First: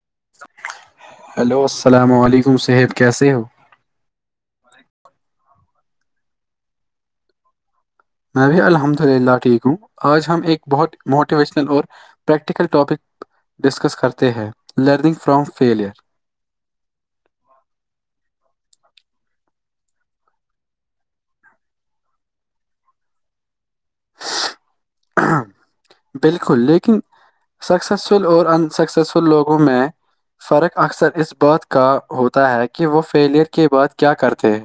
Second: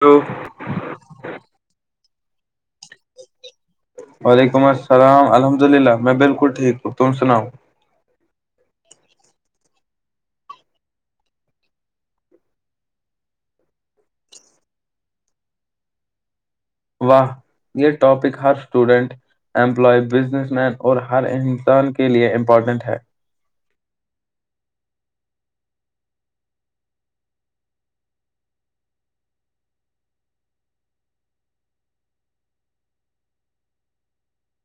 تو ہلو السلام علیکم صہیب کیسے ہو وعلیکم السلام الحمد اللہ میں بالکل ٹھیک ہوں تم سناؤ میں بھی الحمد اللہ ٹھیک ہوں آج ہم ایک بہت موٹیویشنل اور پریکٹیکل ٹاپک ڈسکس کرتے ہیں لرننگ فرام فیلئر واہ یہ ٹاپک ہر اسٹوڈنٹ امپلائی بزنس مین اور ہر انسان کے لیے امپورٹینٹ ہے بالکل لیکن سکسیزفل اور ان سکسیزفل لوگوں میں فرق اکثر اس بات کا ہوتا ہے کہ وہ فیلیئر کے بعد کیا کرتے ہیں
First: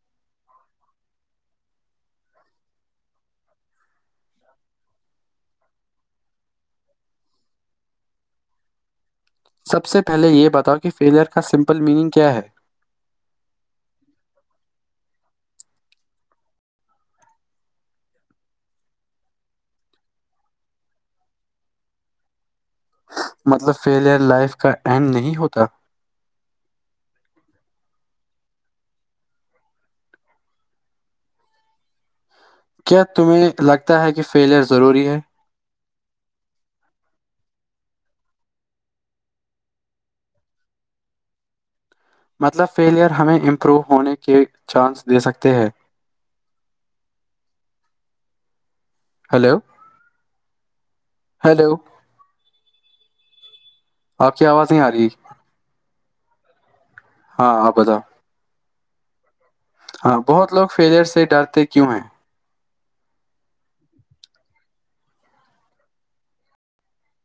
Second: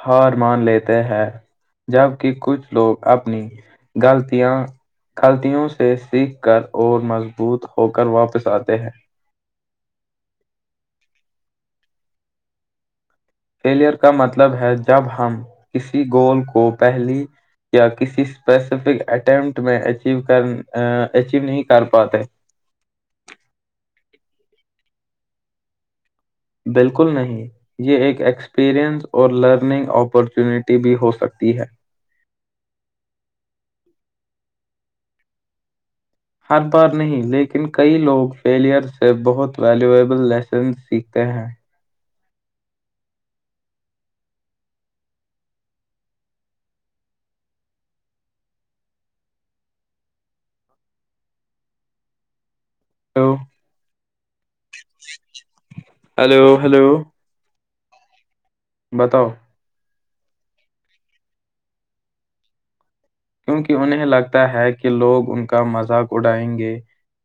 ہار مان لیتے ہیں جبک کچھ لوگ اپنی گغلطیاں غلطیوں سے سیکھ کر اور مضبوط ہو کر واپس آتے ہیں سب سے پہلے یہ بتاؤ کہ فیلئر کا سمپل میننگ کیا ہے فیلئر کا مطلب ہے جب ہم کسی گول کو پہلی یا کسی اسپیسیفک اٹیمپٹ میں اچیو کر اچیو نہیں کر پاتے مطلب فیلئر لائف کا اینڈ نہیں ہوتا بالکل نہیں یہ ایک ایکسپیرنس اور لرننگ اپارچونیٹی بھی ہو سکتی ہے کیا تمہیں لگتا ہے کہ فیلئر ضروری ہے ہر بار نہیں لیکن کئی لوگ فیلئر سے بہت ویلیوبل لیسن سیکھتے ہیں مطلب فیلیئر ہمیں امپروو ہونے کے چانس دے سکتے ہیں ہیلو ہیلو ہلو آک آواز نہیں آ رہی ہلو ہلو ہاں آبودا بتاؤ ہاں بہت لوگ فیلیئر سے ڈرتے کیوں ہیں کیونکہ انہیں لگتا ہے کہ لوگ ان کا مذاق اڑائیں گے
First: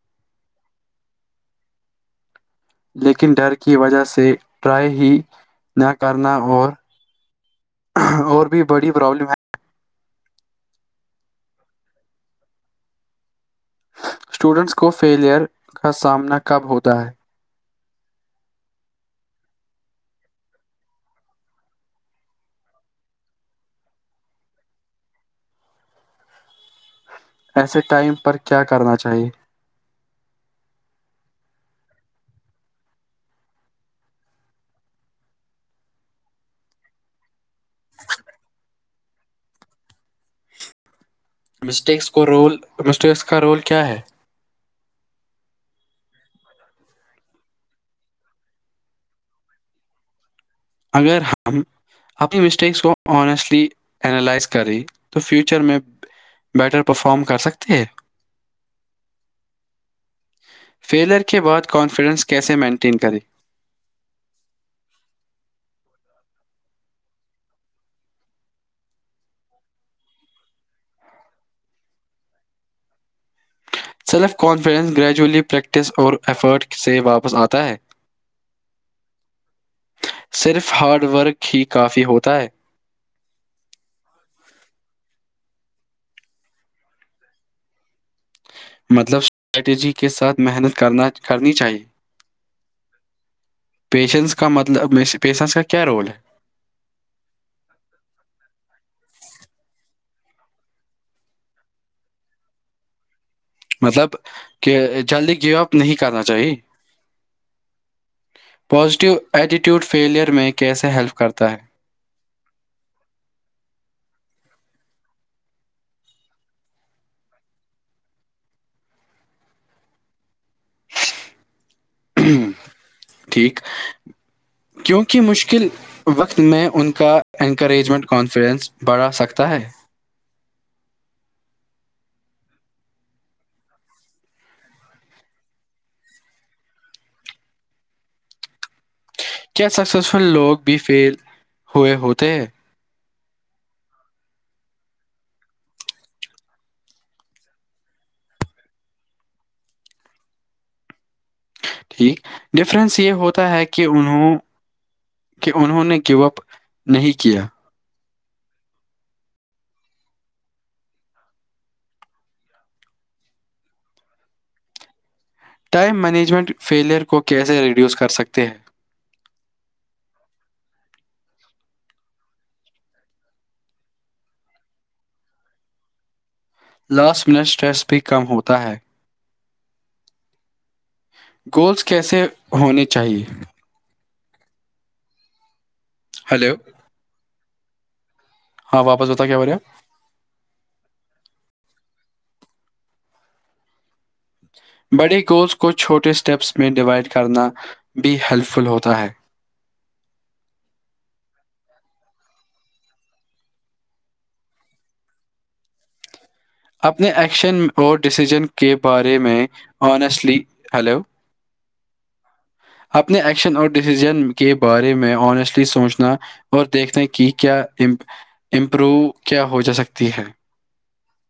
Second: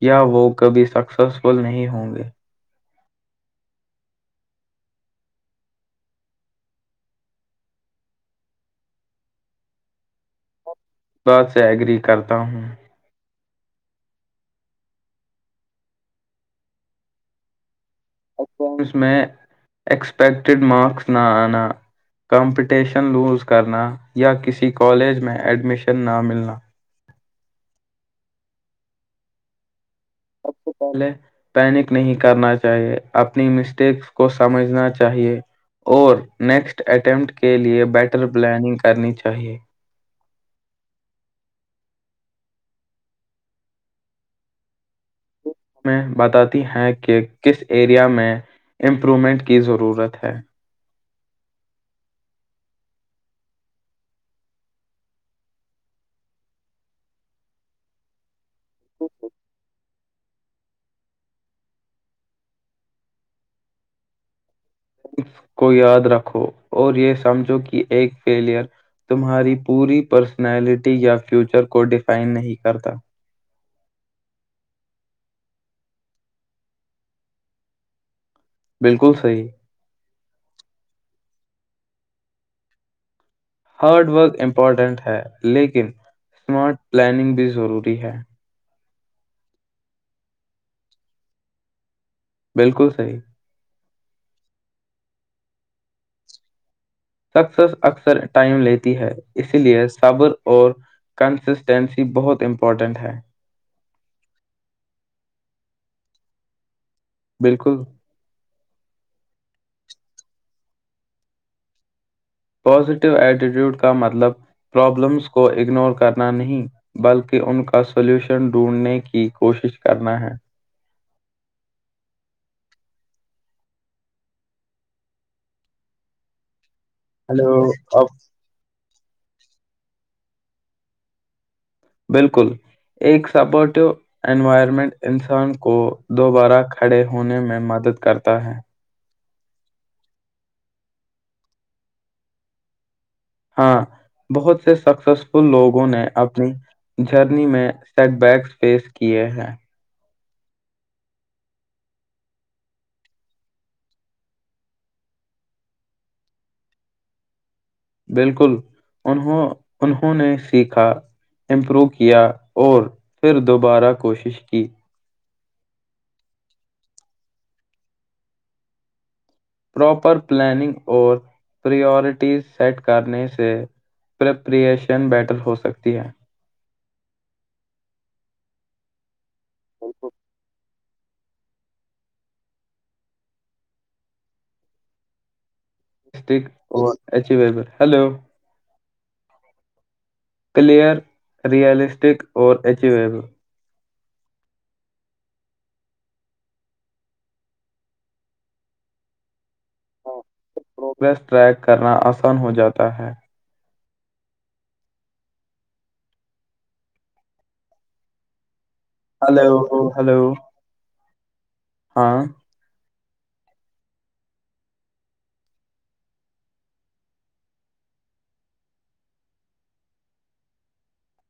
یا وہ کبھی سکسیسفل نہیں ہوں گے لیکن ڈر کی وجہ سے ٹرائی ہی نہ کرنا اور اور بھی بڑی پرابلم ہے بات سے ایگری کرتا ہوں اسٹوڈنٹس کو فیلیئر کا سامنا کب ہوتا ہے اکاؤنٹس میں ایکسپیکٹیڈ مارکس نہ آنا کمپٹیشن لوز کرنا یا کسی کالج میں ایڈمیشن نہ ملنا ایسے ٹائم پر کیا کرنا چاہیے سب سے پہلے پینک نہیں کرنا چاہیے اپنی مسٹیکس کو سمجھنا چاہیے اور نیکسٹ اٹیمپٹ کے لیے بیٹر پلاننگ کرنی چاہیے مسٹیکس کو رول مسٹیکس کا رول کیا ہے ہم میں بتاتی ہیں کہ کس ایریا میں امپرومنٹ کی ضرورت ہے اگر ہم اپنی مسٹیکس کو آنیسٹلی اینالائز کرے تو فیوچر میں بیٹر پرفارم کر سکتے ہیں فیلر کے بعد کانفیڈنس کیسے مینٹین کرے اس کو یاد رکھو اور یہ سمجھو کہ ایک فیلئر تمہاری پوری پرسنالٹی یا فیوچر کو ڈیفائن نہیں کرتا سیلف کانفیڈنس گریجولی پریکٹس اور ایفرٹ سے واپس آتا ہے بالکل صحیح صرف ہارڈ ورک ہی کافی ہوتا ہے ہارڈ ورک امپورٹنٹ ہے لیکن اسمارٹ پلاننگ بھی ضروری ہے مطلب اسٹریٹجی کے ساتھ محنت کرنا کرنی چاہیے بالکل صحیح پیشنس کا مطلب پیشنس کا کیا رول ہے سر اکثر ٹائم لیتی ہے اسی لیے صابر اور کنسسٹینسی بہت امپورٹنٹ ہے مطلب کہ جلدی گیو اپ نہیں کرنا چاہی بالکل پوازیٹیو ایٹیٹیوڈ فیلیئر میں کیسے ہیلپ کرتا ہے پازیٹیو ایٹیٹیوڈ کا مطلب پرابلمس کو اگنور کرنا نہیں بلکہ ان کا سولوشن ڈھونڈنے کی کوشش کرنا ہے ٹھیک کیونکہ مشکل وقت میں ان کا ہلو انکریجمنٹ اب کانفیڈنس بڑھا سکتا ہے بالکل ایک سبٹ انوائرمنٹ انسان کو دوبارہ کھڑے ہونے میں مدد کرتا ہے کیا سکسیسفل لوگ بھی فیل ہوئے ہوتے ہیں ہاں بہت سے سکسیسفل لوگوں نے اپنی جرنی میں سیٹ بیکس فیس کیے ہیں ٹھیک ڈفرینس یہ ہوتا ہے کہ انہوں کہ انہوں نے گو اپ نہیں کیا بالکل انوں انہوں نے سیکھا امپروو کیا اور پھر دوبارہ کوشش کی ٹائم مینجمنٹ فیلیئر کو کیسے ریڈیوس کر سکتے ہیں پراپر پلاننگ اور پورٹیز سیٹ کرنے سے پرپریشن بیٹل ہو سکتی ہے لاس وسٹریس بھی کم ہوتا ہے ب س گولز کیسے ہونے چاہیے ہیلو ہیلو ہاں واپس ہوتا کیا ب رہ ہے کلیئر ریئلسٹک اور ایچو ایب بڑے گولس کو چھوٹے اسٹیپس میں ڈیوائڈ کرنا بھی ہیلپ فل ہوتا ہے پروگریس ٹریک کرنا آسان ہو جاتا ہے اپنے ایکشن اور ڈسیژن کے بارے میں ہلو ہلو آنیسٹلی ہیلو ہاں اپنے ایکشن اور ڈسیزن کے بارے میں آنیسٹلی سوچنا اور دیکھتے ہیں کہ کیا امپروو کیا ہو جا سکتی ہے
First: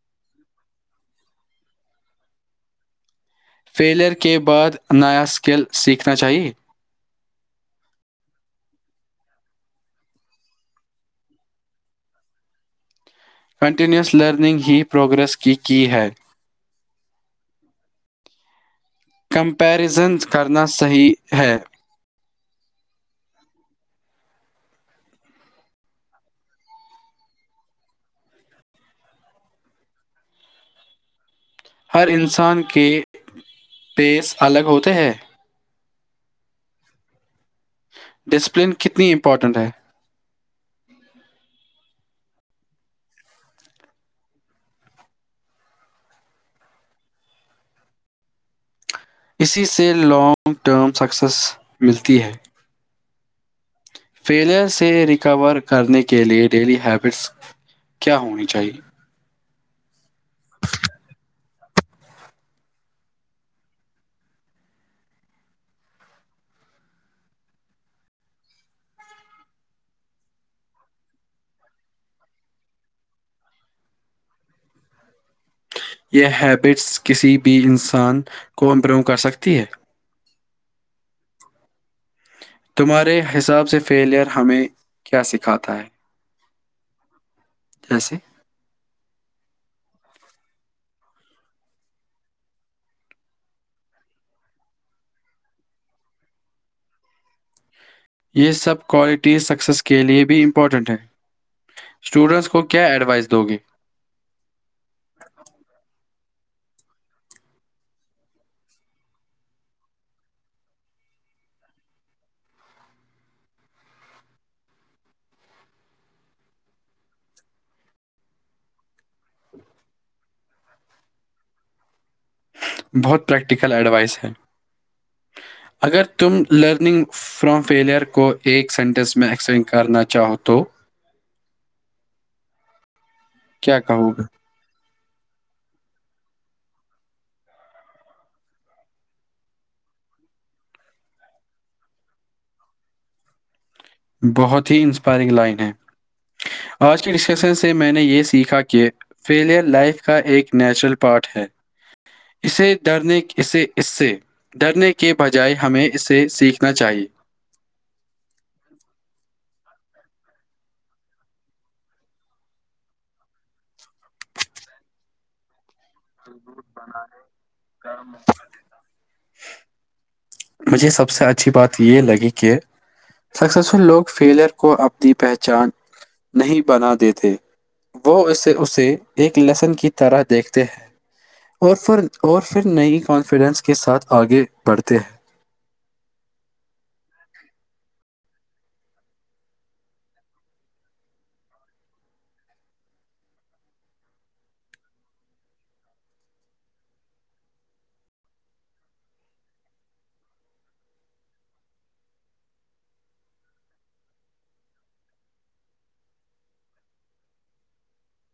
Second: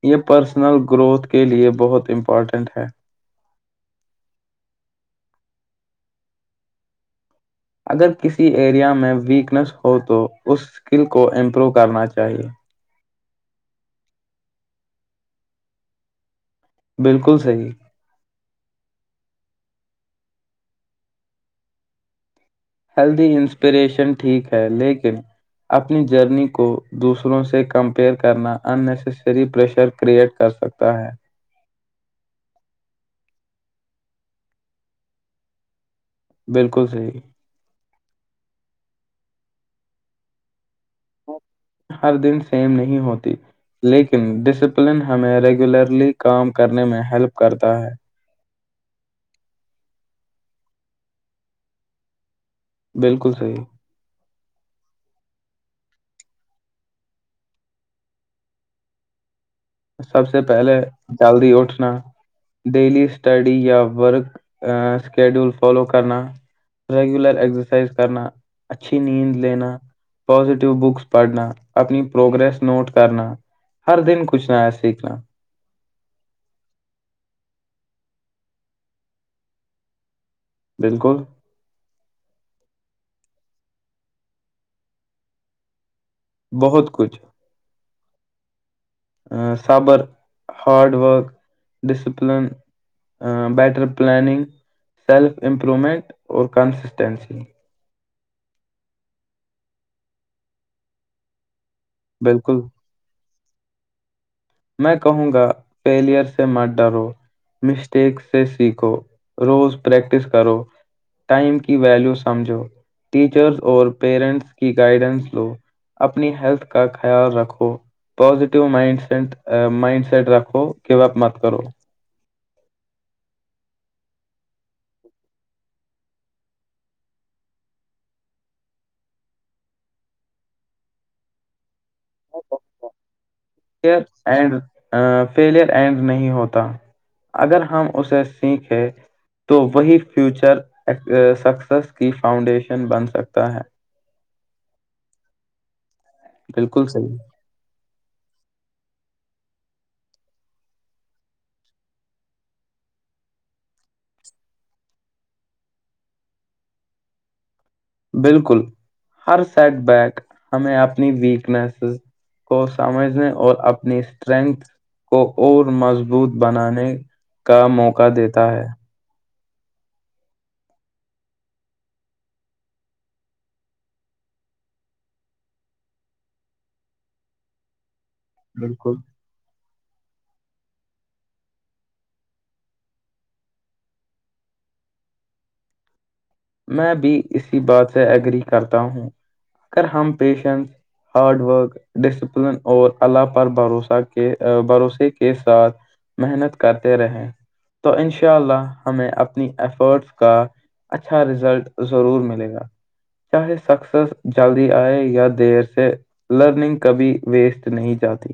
یہ پرسنل گروتھ کے لیے بہت امپارٹنٹ ہے فیلئر کے بعد نیا اسکل سیکھنا چاہیے اگر کسی ایریا میں ویکنیس ہو تو اس اسکل کو امپروو کرنا چاہیے کنٹینیوس لرننگ ہی پروگرریس کی کی ہے بالکل صحیح کمپیرزن کرنا صحیح ہے ہلدی انسپریشن ٹھیک ہے لیکن اپنی جرنی کو دوسروں سے کمپیئر کرنا اننیسیسری پریشر کریئٹ کر سکتا ہے ہر انسان کے پیس الگ ہوتے ہیں بالکل صحیح ڈسپلن کتنی امپورٹنٹ ہے ہر دن سیم نہیں ہوتی لیکن ڈسپلن ہمیں ریگولرلی کام کرنے میں ہیلپ کرتا ہے اسی سے لانگ ٹرم سکسیس ملتی ہے بالکل صحیح فیلیئر سے ریکور کرنے کے لیے ڈیلی ہیبٹس کیا ہونی چاہیے سب سے پہلے جلدی اٹھنا ڈیلی اسٹڈی یا ورک شکیڈیول فالو کرنا ریگولر ایکسرسائز کرنا اچھی نیند لینا پزیٹو بکس پڑھنا اپنی پروگرریس نوٹ کرنا ہر دن کچھنا سیکھنا یہ ہیبٹس کسی بھی انسان کو امپروو کر سکتی ہے بالکل تمہارے حساب سے فیلیئر ہمیں کیا سکھاتا ہے بہت کچھ جیسے صبر hard work discipline better planning self improvement اور کنسسٹینسی یہ سب کوالٹیز سکسیز کے لیے بھی امپورٹنٹ ہیں اسٹوڈنٹس بالکل کو کیا ایڈوائس دو گی میں کہوں گا فیلئر سے مت ڈرو مسٹیک سے سیکھو روز پریکٹس کرو ٹائم کی ویلو سمجھو ٹیچرس اور پیرنٹس کی گائڈنس لو اپنی ہیلتھ کا خیال رکھو positive mindset mindset رکھو کہ وپ مت کرو بہت پریکٹیکل ایڈوائس ہے اگر تم لرننگ فرام فیلیئر کو ایک سینٹینس میں ایکسپلین کرنا چاہو تو کیا کہو فیلر اینڈ نہیں ہوتا اگر ہم اسے سیکھے تو وہی فیوچر سکسیس کی فاؤنڈیشن بن سکتا ہے بہت ہی انسپائرنگ لائن ہے بالکل آج صحیح کی ڈسکشن سے میں نے یہ سیکھا کہ فیلئر لائف کا ایک نیچرل پارٹ ہے اسے ڈرنے اسے اس سے ڈرنے کے بجائے ہمیں اسے سیکھنا چاہیے بالکل ہر سیٹ بیک ہمیں اپنی ویکنیسز کو سمجھنے اور اپنی اسٹرینتھ کو اور مضبوط مبت بنانے کا موقع دیتا ہے مجھے سب سے اچھی بات یہ لگی کہ سکسیزفل لوگ فیلئر کو اپنی پہچان نہیں بنا دیتے وہ اسے بالکل اسے ایک لیسن کی طرح دیکھتے ہیں اور فر اور پھر نئی کانفیڈنس کے ساتھ آگے بڑھتے ہیں میں بھی اسی بات سے ایگری کرتا ہوں اگر ہم پیشنس ہارڈ ورک ڈسپلن اور اللہ پر بھروسہ کے بھروسے کے ساتھ محنت کرتے رہیں تو ان شاء اللہ ہمیں اپنی ایفرٹس کا اچھا رزلٹ ضرور ملے گا چاہے سکسیس جلدی آئے یا دیر سے لرننگ کبھی ویسٹ نہیں جاتی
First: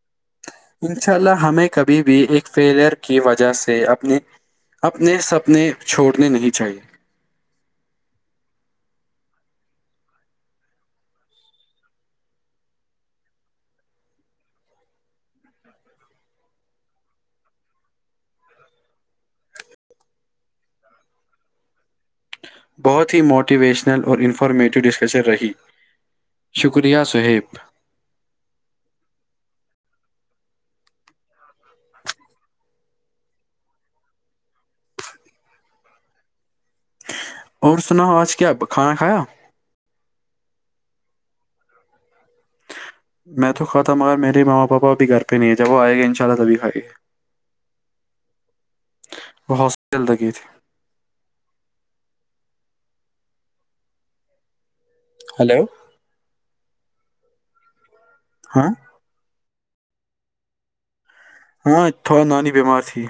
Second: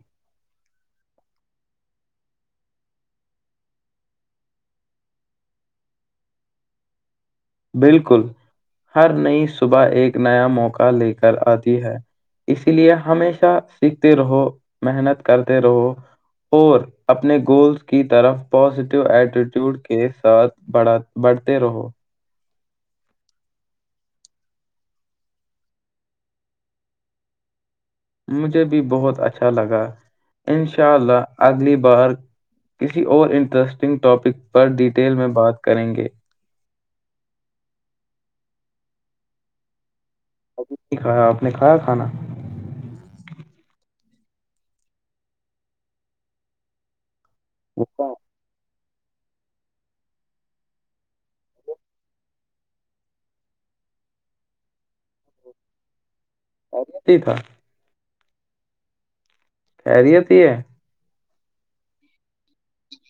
انشاء اللہ ہمیں کبھی بھی ایک فیلئر کی وجہ سے اپنی اپنے سپنے چھوڑنے نہیں چاہیے بالکل ہر نئی صبح ایک نیا موقع لے کر آتی ہے اسی لیے ہمیشہ سیکھتے رہو محنت کرتے رہو اور اپنے گولز کی طرف پازیٹیو ایٹیٹیوڈ کے ساتھ بڑ بڑھتے رہو بہت ہی موٹیویشنل اور انفارمیٹو ڈسکشن رہی شکریہ صہیب مجھے بھی بہت اچھا لگا ان شاء اللہ اگلی بار کسی اور انٹرسٹنگ ٹاپک پر ڈیٹیل میں بات کریں گے اور سناو آج کیا کھانا کھایا کیا آپ نے کھایا کھانا میں تو کھاتا مگر میرے ماما پاپا ابھی گھر پہ نہیں ہے جب وہ آئے گا انشاءلہ تبھی کھائے گے [unintelligible] اکا وہ ہاسپٹل گی تھی ہیلو [unintelligible] ہاں خیریت ہی ہے ہاں تھوڑا نانی بیمار تھی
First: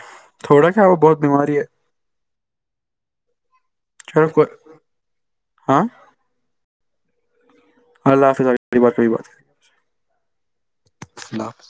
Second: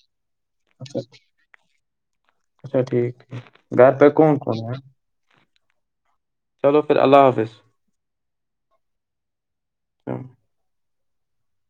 تھوڑا کیا وہ اچھا بہت بیماری ہے اچھا ٹھیک ٹھیک گھر پہ چلو کون کوئی کون ہے ہاں چلو پھر اللہ حافظ اللہ حافظ اتی بات ہی ہ [unintelligible] اللہ حافظ